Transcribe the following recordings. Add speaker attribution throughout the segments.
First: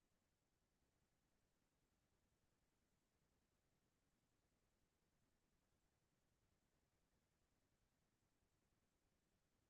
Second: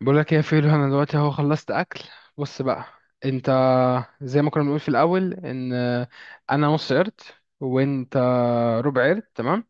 Speaker 1: بقول لك ايه يا فيلو؟ انا دلوقتي اهو خلصت اكل. بص بقى، انت زي ما كنا بنقول في الاول ان انا نص قرد وانت ربع قرد، تمام؟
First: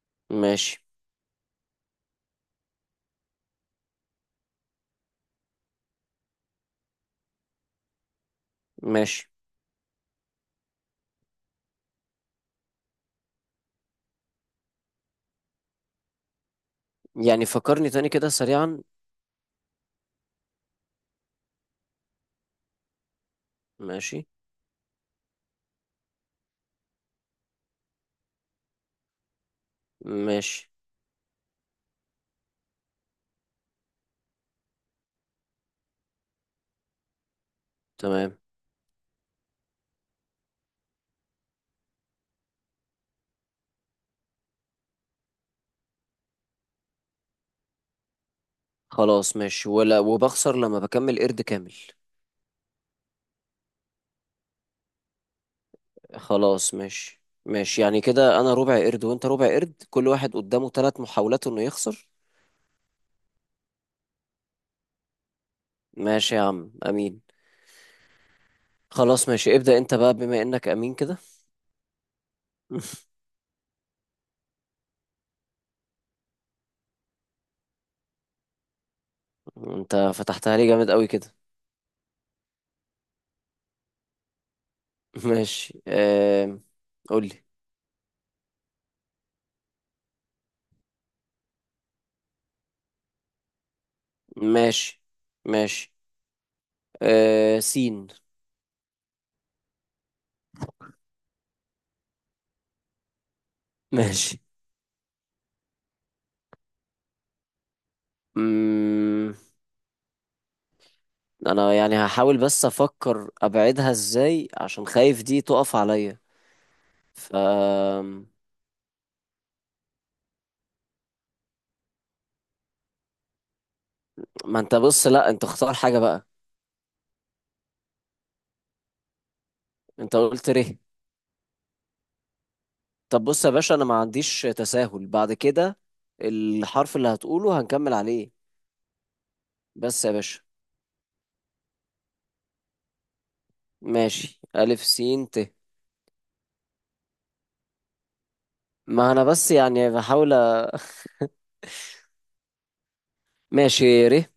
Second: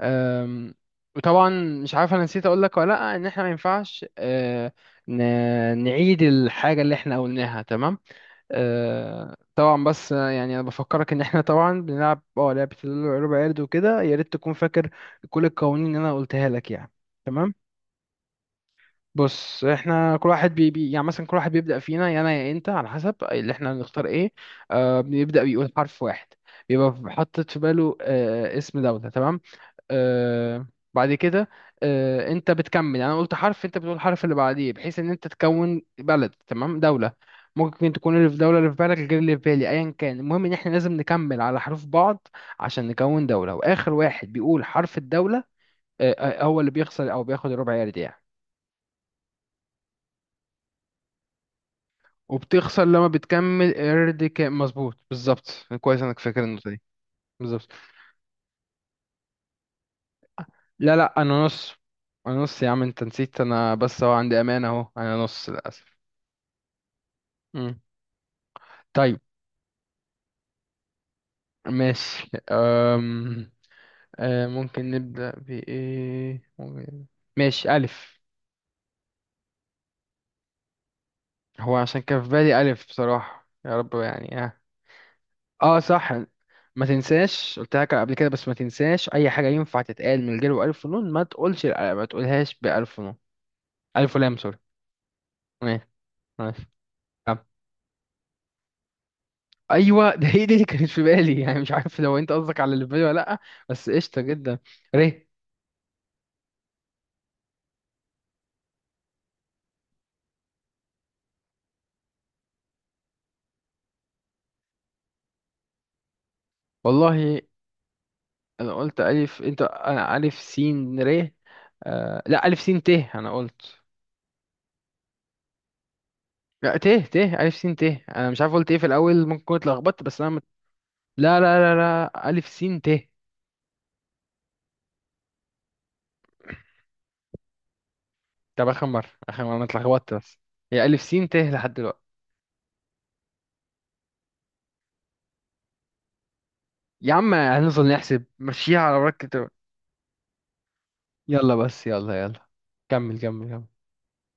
Speaker 1: أم،
Speaker 2: ماشي.
Speaker 1: وطبعا مش عارف انا نسيت اقول لك ولا لا ان احنا ما ينفعش، نعيد الحاجه اللي احنا قلناها، تمام؟
Speaker 2: ماشي
Speaker 1: طبعا بس يعني انا بفكرك ان احنا طبعا بنلعب لعبه الربع قرد وكده، يا ريت تكون فاكر كل القوانين اللي انا قلتها لك يعني.
Speaker 2: يعني
Speaker 1: تمام،
Speaker 2: فكرني تاني كده سريعا.
Speaker 1: بص احنا كل واحد بي يعني، مثلا كل واحد بيبدأ فينا، يا انا يا انت، على حسب اللي احنا هنختار
Speaker 2: ماشي.
Speaker 1: ايه. بيبدأ بيقول حرف واحد، بيبقى حاطط في باله اسم دولة، تمام؟ آه
Speaker 2: ماشي
Speaker 1: بعد كده انت بتكمل، يعني انا قلت حرف انت بتقول الحرف اللي بعديه، بحيث ان انت تكون بلد، تمام، دولة. ممكن تكون اللي في
Speaker 2: تمام.
Speaker 1: دولة اللي في بالك غير اللي في بالي، ايا كان، المهم ان احنا لازم نكمل على حروف بعض عشان نكون دولة. واخر واحد بيقول حرف الدولة هو اللي بيخسر او بياخد الربع يارد يعني.
Speaker 2: خلاص ماشي، ولا وبخسر لما بكمل قرد كامل؟
Speaker 1: وبتخسر لما بتكمل قرد كامل، مظبوط، بالظبط. كويس انك فاكر النقطة
Speaker 2: خلاص
Speaker 1: دي.
Speaker 2: ماشي
Speaker 1: بالظبط.
Speaker 2: ماشي، يعني كده انا ربع قرد وانت ربع قرد، كل واحد قدامه
Speaker 1: لا
Speaker 2: ثلاث
Speaker 1: لا، انا
Speaker 2: محاولات انه
Speaker 1: نص.
Speaker 2: يخسر.
Speaker 1: انا نص يا عم، انت نسيت. انا بس هو عندي امانة اهو، انا نص للاسف.
Speaker 2: ماشي يا عم امين.
Speaker 1: مم. طيب،
Speaker 2: خلاص ماشي، ابدأ انت بقى بما انك امين كده.
Speaker 1: ماشي. أم... أه ممكن نبدأ بإيه؟ ماشي، ألف.
Speaker 2: انت فتحتها لي جامد قوي كده.
Speaker 1: هو عشان كان في بالي ألف بصراحة، يا رب يعني اه اه
Speaker 2: ماشي
Speaker 1: صح، ما
Speaker 2: قولي.
Speaker 1: تنساش، قلت لك قبل كده بس ما تنساش. أي حاجة ينفع تتقال من غير ألف ونون، ما تقولش، ما تقولهاش بألف ونون. ألف ولام، سوري.
Speaker 2: ماشي.
Speaker 1: ماشي،
Speaker 2: ماشي
Speaker 1: ماشي. طب،
Speaker 2: سين.
Speaker 1: ايوه، ده هي دي اللي كانت في بالي يعني، مش عارف لو انت قصدك على اللي في بالي ولا لا، بس قشطه
Speaker 2: ماشي.
Speaker 1: جدا. ر.
Speaker 2: مم... انا يعني هحاول بس افكر ابعدها ازاي عشان خايف دي تقف عليا.
Speaker 1: والله
Speaker 2: ف.
Speaker 1: انا قلت الف، انت انا الف سين ر. لا، الف سين ت انا قلت.
Speaker 2: ما انت بص، لا انت اختار حاجة بقى.
Speaker 1: لا، ت ت الف سين ت. انا مش عارف قلت ايه في الاول، ممكن كنت اتلخبطت،
Speaker 2: انت
Speaker 1: بس انا
Speaker 2: قلت ره.
Speaker 1: لا لا لا لا، الف سين ت.
Speaker 2: طب بص يا باشا، انا ما عنديش تساهل بعد كده. الحرف اللي هتقوله هنكمل عليه.
Speaker 1: طب اخر مره، اخر مره انا
Speaker 2: بس يا
Speaker 1: اتلخبطت بس.
Speaker 2: باشا.
Speaker 1: هي الف سين ت لحد دلوقتي.
Speaker 2: ماشي الف سين ت.
Speaker 1: يا عم هنفضل نحسب مشيها على
Speaker 2: ما انا
Speaker 1: بركه.
Speaker 2: بس يعني بحاول. أ-
Speaker 1: يلا بس، يلا يلا، كمل كمل كمل.
Speaker 2: ماشي ر.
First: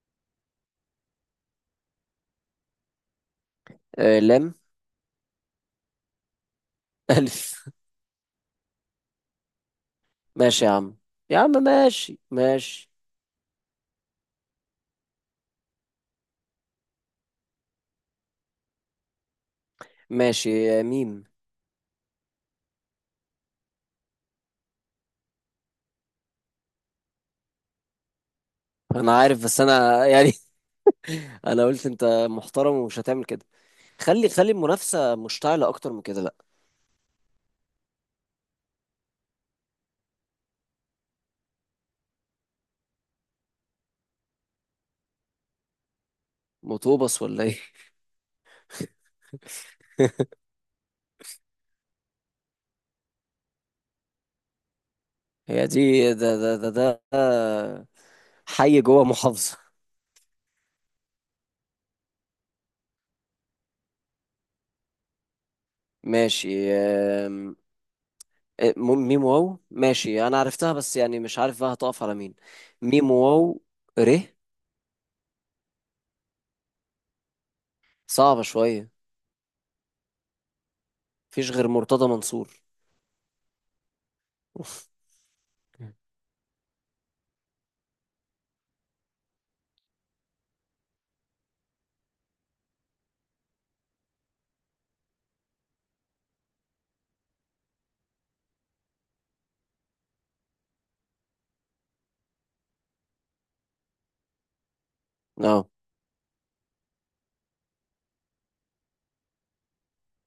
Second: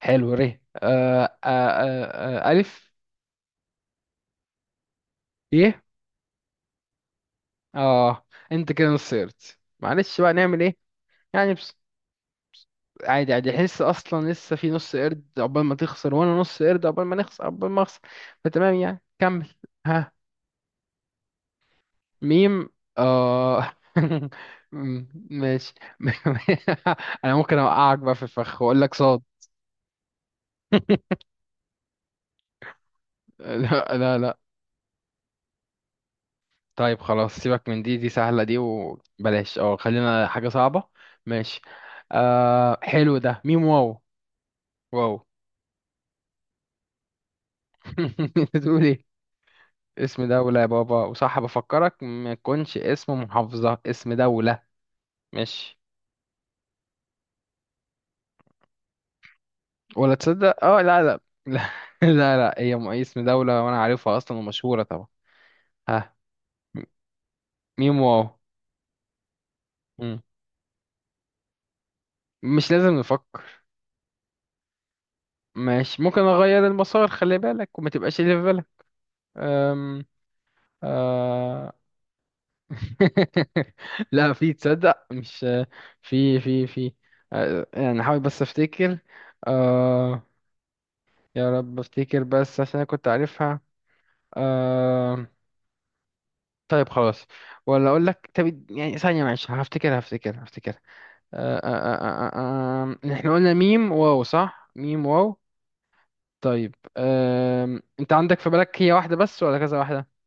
Speaker 1: حلو، ري، ألف.
Speaker 2: لام.
Speaker 1: يه.
Speaker 2: الف.
Speaker 1: آه أنت كده نص قرد، معلش بقى نعمل
Speaker 2: ماشي يا
Speaker 1: إيه؟
Speaker 2: عم. يا عم
Speaker 1: يعني بس
Speaker 2: ماشي ماشي.
Speaker 1: عادي، عادي، حس أصلا لسه في نص قرد عقبال ما تخسر، وأنا نص قرد عقبال ما نخسر، عقبال ما أخسر. فتمام يعني، كمل. ها.
Speaker 2: ماشي ميم.
Speaker 1: ميم. آه م- ماشي. أنا ممكن أوقعك بقى في الفخ وأقول لك
Speaker 2: انا
Speaker 1: صاد.
Speaker 2: عارف، بس انا يعني انا قلت انت محترم ومش هتعمل كده.
Speaker 1: لا لا
Speaker 2: خلي
Speaker 1: لا.
Speaker 2: خلي المنافسه مشتعله اكتر من كده، لا.
Speaker 1: طيب خلاص، سيبك من دي سهلة دي، وبلاش خلينا حاجة صعبة. ماشي. حلو، ده ميم واو. واو.
Speaker 2: مطوبس ولا ايه؟
Speaker 1: بتقول ايه؟ اسم دولة يا بابا، وصح بفكرك ما يكونش اسم محافظة، اسم دولة.
Speaker 2: هي
Speaker 1: ماشي،
Speaker 2: دي ده ده ده ده ده. حي جوه محافظه.
Speaker 1: ولا تصدق، لا لا. لا. لا لا، هي اسم دولة، وانا عارفها اصلا ومشهورة طبعا. ها.
Speaker 2: ماشي
Speaker 1: م- ميم واو.
Speaker 2: إيه، ميم واو،
Speaker 1: مم.
Speaker 2: ماشي انا عرفتها، بس يعني مش عارف بقى هتقف على مين.
Speaker 1: مش لازم
Speaker 2: ميم
Speaker 1: نفكر.
Speaker 2: واو ر.
Speaker 1: ماشي، ممكن اغير المسار، خلي بالك وما تبقاش اللي في
Speaker 2: صعبه
Speaker 1: بالك.
Speaker 2: شويه.
Speaker 1: أم...
Speaker 2: مفيش غير
Speaker 1: آه،
Speaker 2: مرتضى منصور.
Speaker 1: لا في، تصدق، مش في في. يعني حاول بس افتكر. آه يا رب افتكر، بس عشان انا كنت عارفها. آه طيب خلاص، ولا اقول لك؟ طب يعني ثانية، معلش، هفتكر هفتكر هفتكر. احنا قلنا ميم واو صح؟ ميم واو.
Speaker 2: اه.
Speaker 1: طيب، انت عندك في بالك هي واحدة بس ولا كذا واحدة؟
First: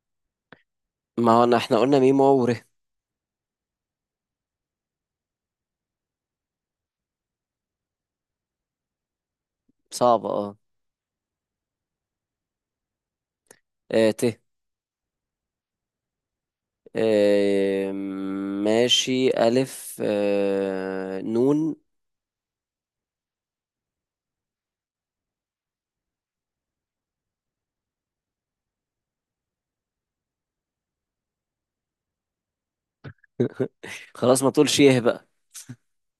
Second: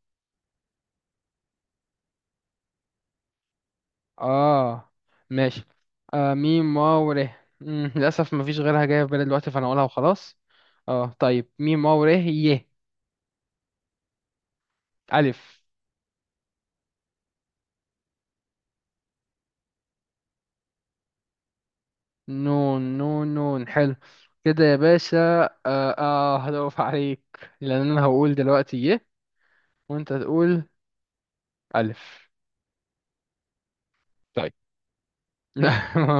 Speaker 2: ما هو احنا قلنا ميم واو ر.
Speaker 1: اه، ماشي. ميم واو ر. للأسف مفيش غيرها جاية في بالي دلوقتي، فأنا هقولها
Speaker 2: صعبه
Speaker 1: وخلاص.
Speaker 2: اه.
Speaker 1: اه، طيب، ميم واو ر ي.
Speaker 2: ت.
Speaker 1: ألف.
Speaker 2: آه، ماشي ألف. نون.
Speaker 1: نون نون نون، حلو. كده يا باشا اه, هدوف عليك، لأن أنا هقول دلوقتي ي وأنت تقول ألف.
Speaker 2: خلاص، ما
Speaker 1: طيب.
Speaker 2: تقولش ايه بقى.
Speaker 1: لا،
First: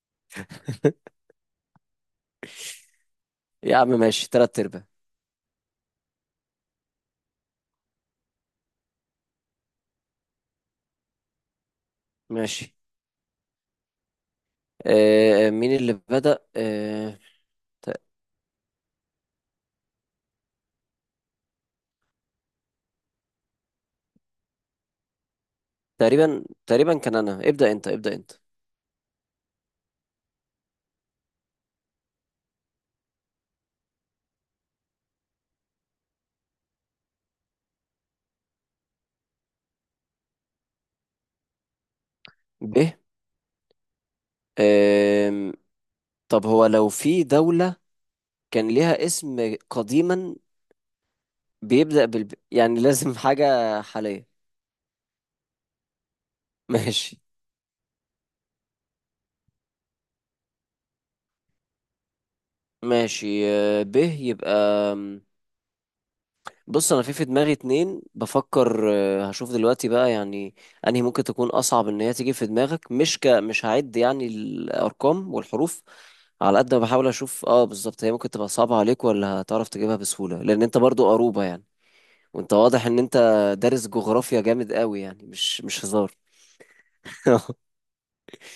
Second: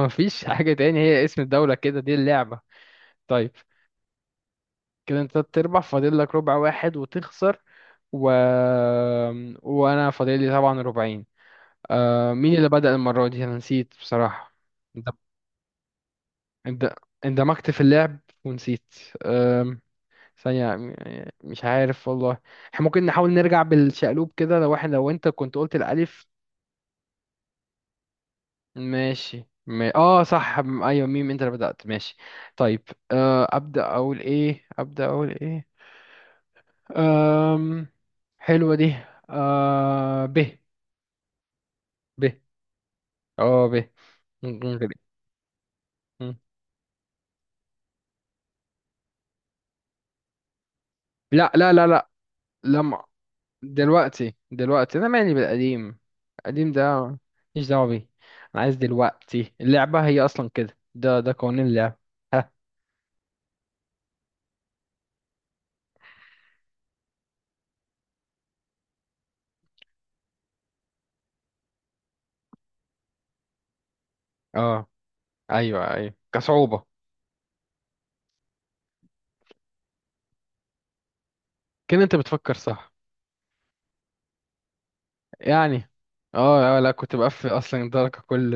Speaker 1: مفيش حاجة تاني، هي اسم الدولة كده، دي اللعبة. طيب،
Speaker 2: يا عم ماشي، تلات أرباع.
Speaker 1: كده أنت تربح، فاضل لك ربع واحد وتخسر. و... وأنا فاضل لي طبعا ربعين. مين اللي
Speaker 2: ماشي.
Speaker 1: بدأ المرة دي؟ أنا نسيت بصراحة. اند-
Speaker 2: مين اللي بدأ؟
Speaker 1: اند- اندمجت في
Speaker 2: ت-
Speaker 1: اللعب ونسيت. آم، ثانية م- مش عارف والله. احنا ممكن نحاول نرجع بالشقلوب كده، لو انت كنت قلت الألف.
Speaker 2: تقريبا تقريبا كان أنا ابدأ. أنت ابدأ أنت.
Speaker 1: ماشي ما... اه صح، ايوه، ميم، انت اللي بدأت، ماشي. طيب، أبدأ أقول ايه؟ أبدأ أقول ايه؟ آم... حلوة دي. ب. ب.
Speaker 2: ب.
Speaker 1: اه، ب. ممكن كده.
Speaker 2: آم،
Speaker 1: مم.
Speaker 2: طب هو لو في دولة كان ليها اسم قديما
Speaker 1: لا لا لا
Speaker 2: بيبدأ
Speaker 1: لا.
Speaker 2: بال، يعني
Speaker 1: لمع.
Speaker 2: لازم حاجة حالية.
Speaker 1: دلوقتي، دلوقتي انا مالي بالقديم، القديم ده
Speaker 2: ماشي.
Speaker 1: ماليش دعوه بيه. انا عايز دلوقتي، اللعبه هي اصلا كده، ده قوانين اللعبه. ها.
Speaker 2: ماشي. ب يبقى. بص انا في دماغي اتنين بفكر، هشوف دلوقتي بقى، يعني انهي ممكن تكون اصعب ان هي تيجي في دماغك. مش ك، مش هعد يعني
Speaker 1: اه،
Speaker 2: الارقام والحروف.
Speaker 1: ايوه ايوه،
Speaker 2: على قد ما
Speaker 1: كصعوبه،
Speaker 2: بحاول اشوف اه بالظبط هي ممكن تبقى صعبة عليك ولا هتعرف تجيبها بسهولة، لان انت برضو قروبة يعني.
Speaker 1: كده انت
Speaker 2: وانت
Speaker 1: بتفكر
Speaker 2: واضح
Speaker 1: صح.
Speaker 2: ان انت دارس جغرافيا جامد قوي، يعني مش
Speaker 1: يعني
Speaker 2: هزار.
Speaker 1: اه، لا كنت بقفل اصلا درجه، كل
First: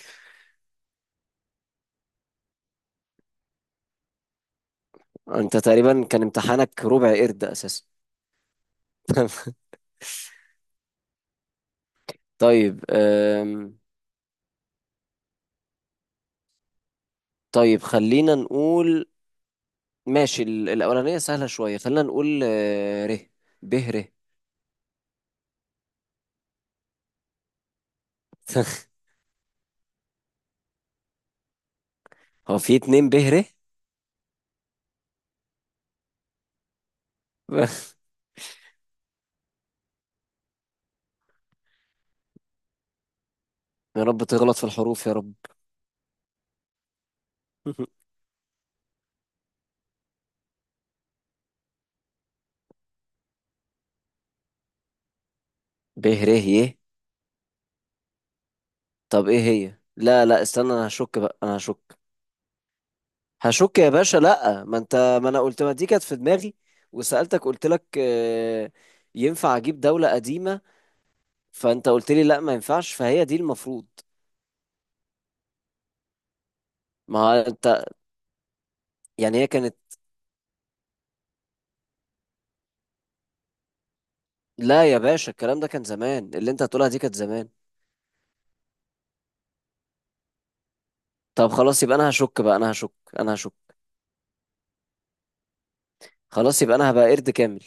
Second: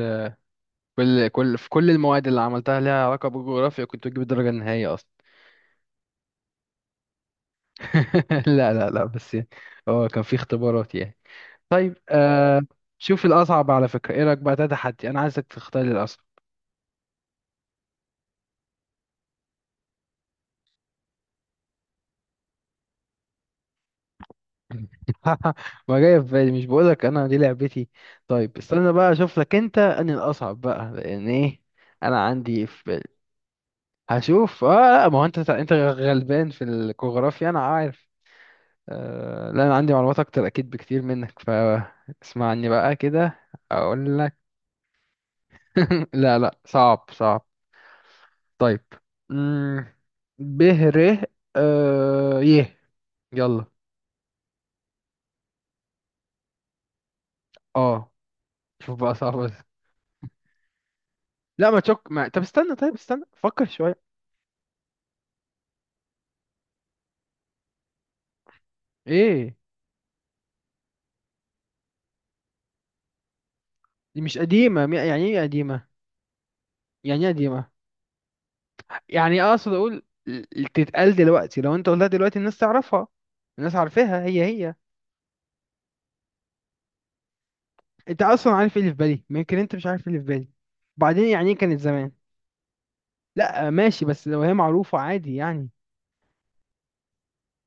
Speaker 1: كل كل في كل المواد اللي عملتها ليها علاقه بالجغرافيا كنت بجيب الدرجه النهائيه اصلا.
Speaker 2: انت تقريبا كان امتحانك ربع قرد اساسا.
Speaker 1: لا لا لا، بس يعني اه، كان في اختبارات يعني. طيب،
Speaker 2: طيب.
Speaker 1: شوف الاصعب على فكره، ايه رايك؟ بقى ده تحدي، انا عايزك تختار الاصعب.
Speaker 2: طيب خلينا نقول. ماشي الأولانية سهلة شوية، خلينا نقول ر. ب ر.
Speaker 1: ما جاي في بالي، مش بقولك انا دي لعبتي؟ طيب استنى بقى اشوف لك انت اني الاصعب بقى، لان ايه، انا
Speaker 2: هو
Speaker 1: عندي
Speaker 2: في
Speaker 1: في
Speaker 2: اتنين ب
Speaker 1: بالي.
Speaker 2: ر.
Speaker 1: هشوف اه لا، ما هو انت غلبان في الجغرافيا انا عارف. لا انا عندي معلومات اكتر اكيد بكتير منك، فاسمعني بقى كده،
Speaker 2: يا
Speaker 1: اقول
Speaker 2: رب
Speaker 1: لك.
Speaker 2: تغلط في الحروف، يا رب.
Speaker 1: لا لا، صعب صعب. طيب، امم ب ر. يه. يلا.
Speaker 2: ب ر ي.
Speaker 1: اه، شوف بقى
Speaker 2: طب
Speaker 1: صعب
Speaker 2: ايه هي؟ لا لا استنى، انا هشك بقى، انا
Speaker 1: لا ما
Speaker 2: هشك.
Speaker 1: تشك، ما... طب استنى، فكر
Speaker 2: هشك يا
Speaker 1: شوية.
Speaker 2: باشا، لا ما انت. ما انا قلت ما دي كانت في دماغي، وسألتك قلت لك
Speaker 1: ايه،
Speaker 2: ينفع اجيب دولة قديمة؟ فانت قلت لي لا ما ينفعش، فهي دي المفروض.
Speaker 1: دي مش قديمة، يعني ايه قديمة؟
Speaker 2: ما
Speaker 1: يعني ايه
Speaker 2: هو
Speaker 1: قديمة؟
Speaker 2: انت، يعني
Speaker 1: يعني
Speaker 2: هي
Speaker 1: اقصد
Speaker 2: كانت.
Speaker 1: اقول تتقال دلوقتي، لو انت قلتها دلوقتي الناس تعرفها، الناس عارفاها، هي هي.
Speaker 2: لا يا باشا، الكلام ده كان زمان. اللي انت هتقولها دي كانت زمان.
Speaker 1: انت اصلا عارف ايه اللي في بالي؟ يمكن انت مش عارف ايه اللي في بالي. بعدين
Speaker 2: طب
Speaker 1: يعني ايه كانت
Speaker 2: خلاص يبقى انا
Speaker 1: زمان؟
Speaker 2: هشك بقى، انا هشك، انا هشك.
Speaker 1: لا ماشي، بس لو هي معروفة عادي يعني.
Speaker 2: خلاص يبقى انا هبقى قرد كامل.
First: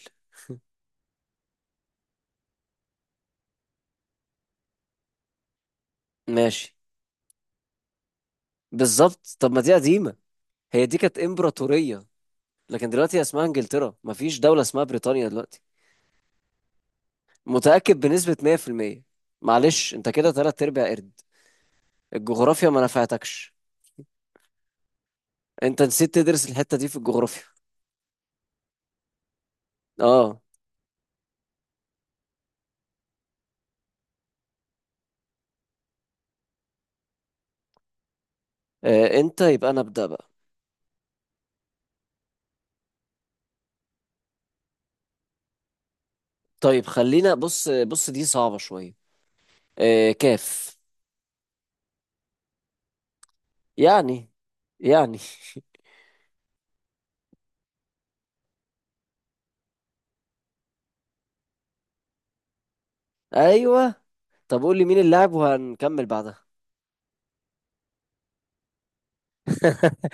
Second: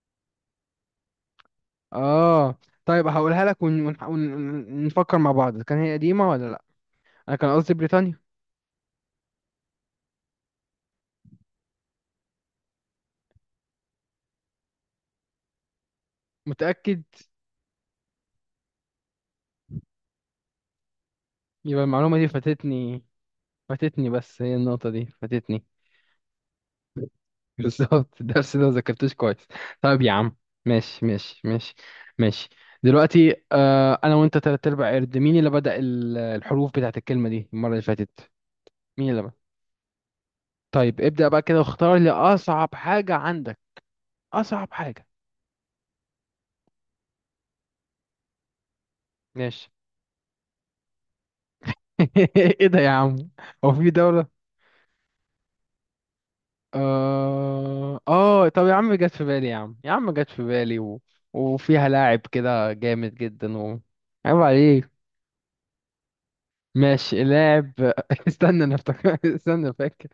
Speaker 1: اه، طيب هقولها لك، ونفكر مع بعض، كان هي قديمة ولا لا.
Speaker 2: ماشي.
Speaker 1: انا كان قصدي بريطانيا.
Speaker 2: بالظبط. طب ما دي قديمة، هي دي كانت امبراطورية. لكن دلوقتي اسمها انجلترا، مفيش دولة اسمها بريطانيا دلوقتي.
Speaker 1: متأكد؟
Speaker 2: متأكد بنسبة 100%. معلش انت كده تلات ارباع قرد.
Speaker 1: يبقى المعلومة دي
Speaker 2: الجغرافيا ما
Speaker 1: فاتتني.
Speaker 2: نفعتكش.
Speaker 1: فاتتني، بس هي النقطة دي فاتتني.
Speaker 2: انت نسيت تدرس الحتة دي في الجغرافيا.
Speaker 1: بالظبط، الدرس ده ما ذاكرتوش كويس. طيب يا عم.
Speaker 2: اه.
Speaker 1: ماشي ماشي ماشي. ماشي. دلوقتي، انا وانت تلات ارباع قرد، مين اللي بدأ الحروف بتاعت الكلمة دي المرة اللي فاتت؟ مين اللي بدأ؟
Speaker 2: انت، يبقى انا ابدأ بقى.
Speaker 1: طيب، ابدأ بقى كده واختار لي اصعب حاجة عندك، اصعب حاجة.
Speaker 2: طيب خلينا. بص بص دي صعبة شوية.
Speaker 1: ماشي.
Speaker 2: كاف.
Speaker 1: ايه ده يا عم؟ هو في
Speaker 2: يعني.
Speaker 1: دولة؟
Speaker 2: يعني.
Speaker 1: اه اه، طب يا عم، جت في بالي يا عم، يا عم جت في بالي، وفيها لاعب كده جامد جدا
Speaker 2: ايوه.
Speaker 1: عيب
Speaker 2: طب قول لي مين
Speaker 1: عليك.
Speaker 2: اللاعب وهنكمل بعدها.
Speaker 1: ماشي، لاعب. استنى انا افتكر، استنى فاكر.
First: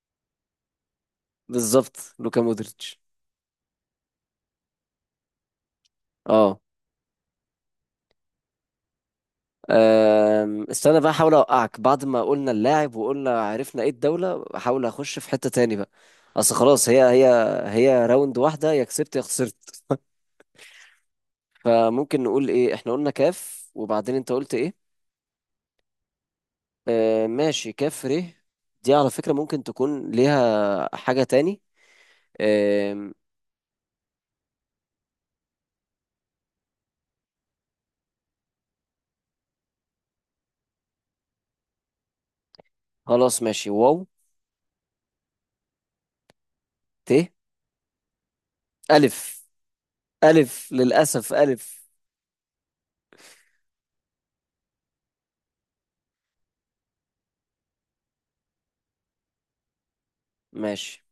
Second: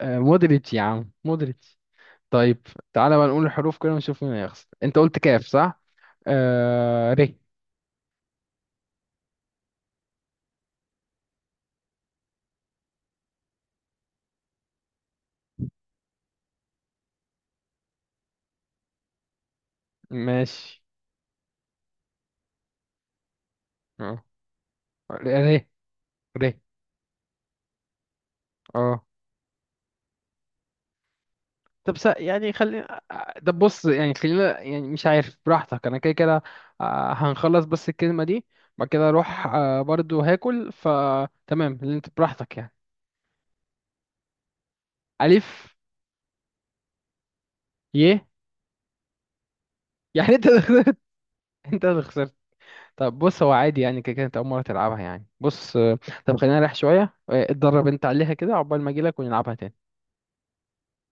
Speaker 1: مودريتش، يا عم مودريتش.
Speaker 2: بالظبط، لوكا
Speaker 1: طيب،
Speaker 2: مودريتش.
Speaker 1: تعالى بقى نقول الحروف كده ونشوف مين هيخسر. انت قلت كاف صح؟
Speaker 2: اه.
Speaker 1: ري.
Speaker 2: أم، استنى بقى احاول اوقعك. بعد ما قلنا اللاعب وقلنا عرفنا ايه الدولة، احاول اخش في حتة تاني بقى. اصل خلاص هي هي. هي راوند واحدة، يا كسبت يا خسرت.
Speaker 1: ماشي
Speaker 2: فممكن نقول ايه؟ احنا قلنا كاف، وبعدين
Speaker 1: اه.
Speaker 2: انت قلت ايه؟
Speaker 1: ري. ري.
Speaker 2: أه ماشي، كاف ر. دي
Speaker 1: اه.
Speaker 2: على فكرة ممكن تكون ليها حاجة تاني.
Speaker 1: يعني خلينا،
Speaker 2: أم،
Speaker 1: طب بص يعني خلينا، يعني مش عارف، براحتك، انا كده كده، هنخلص بس الكلمة دي، بعد كده اروح برضو هاكل، فتمام اللي انت براحتك يعني.
Speaker 2: خلاص ماشي واو.
Speaker 1: الف.
Speaker 2: ت.
Speaker 1: ي.
Speaker 2: ألف.
Speaker 1: يعني انت اللي
Speaker 2: ألف
Speaker 1: خسرت.
Speaker 2: للأسف، ألف.
Speaker 1: انت اللي خسرت. طب بص، هو عادي يعني، كده كانت أول مرة تلعبها يعني. بص آه، طب خلينا نريح شوية. اتدرب أنت عليها كده عقبال ما أجيلك ونلعبها تاني.
Speaker 2: ماشي.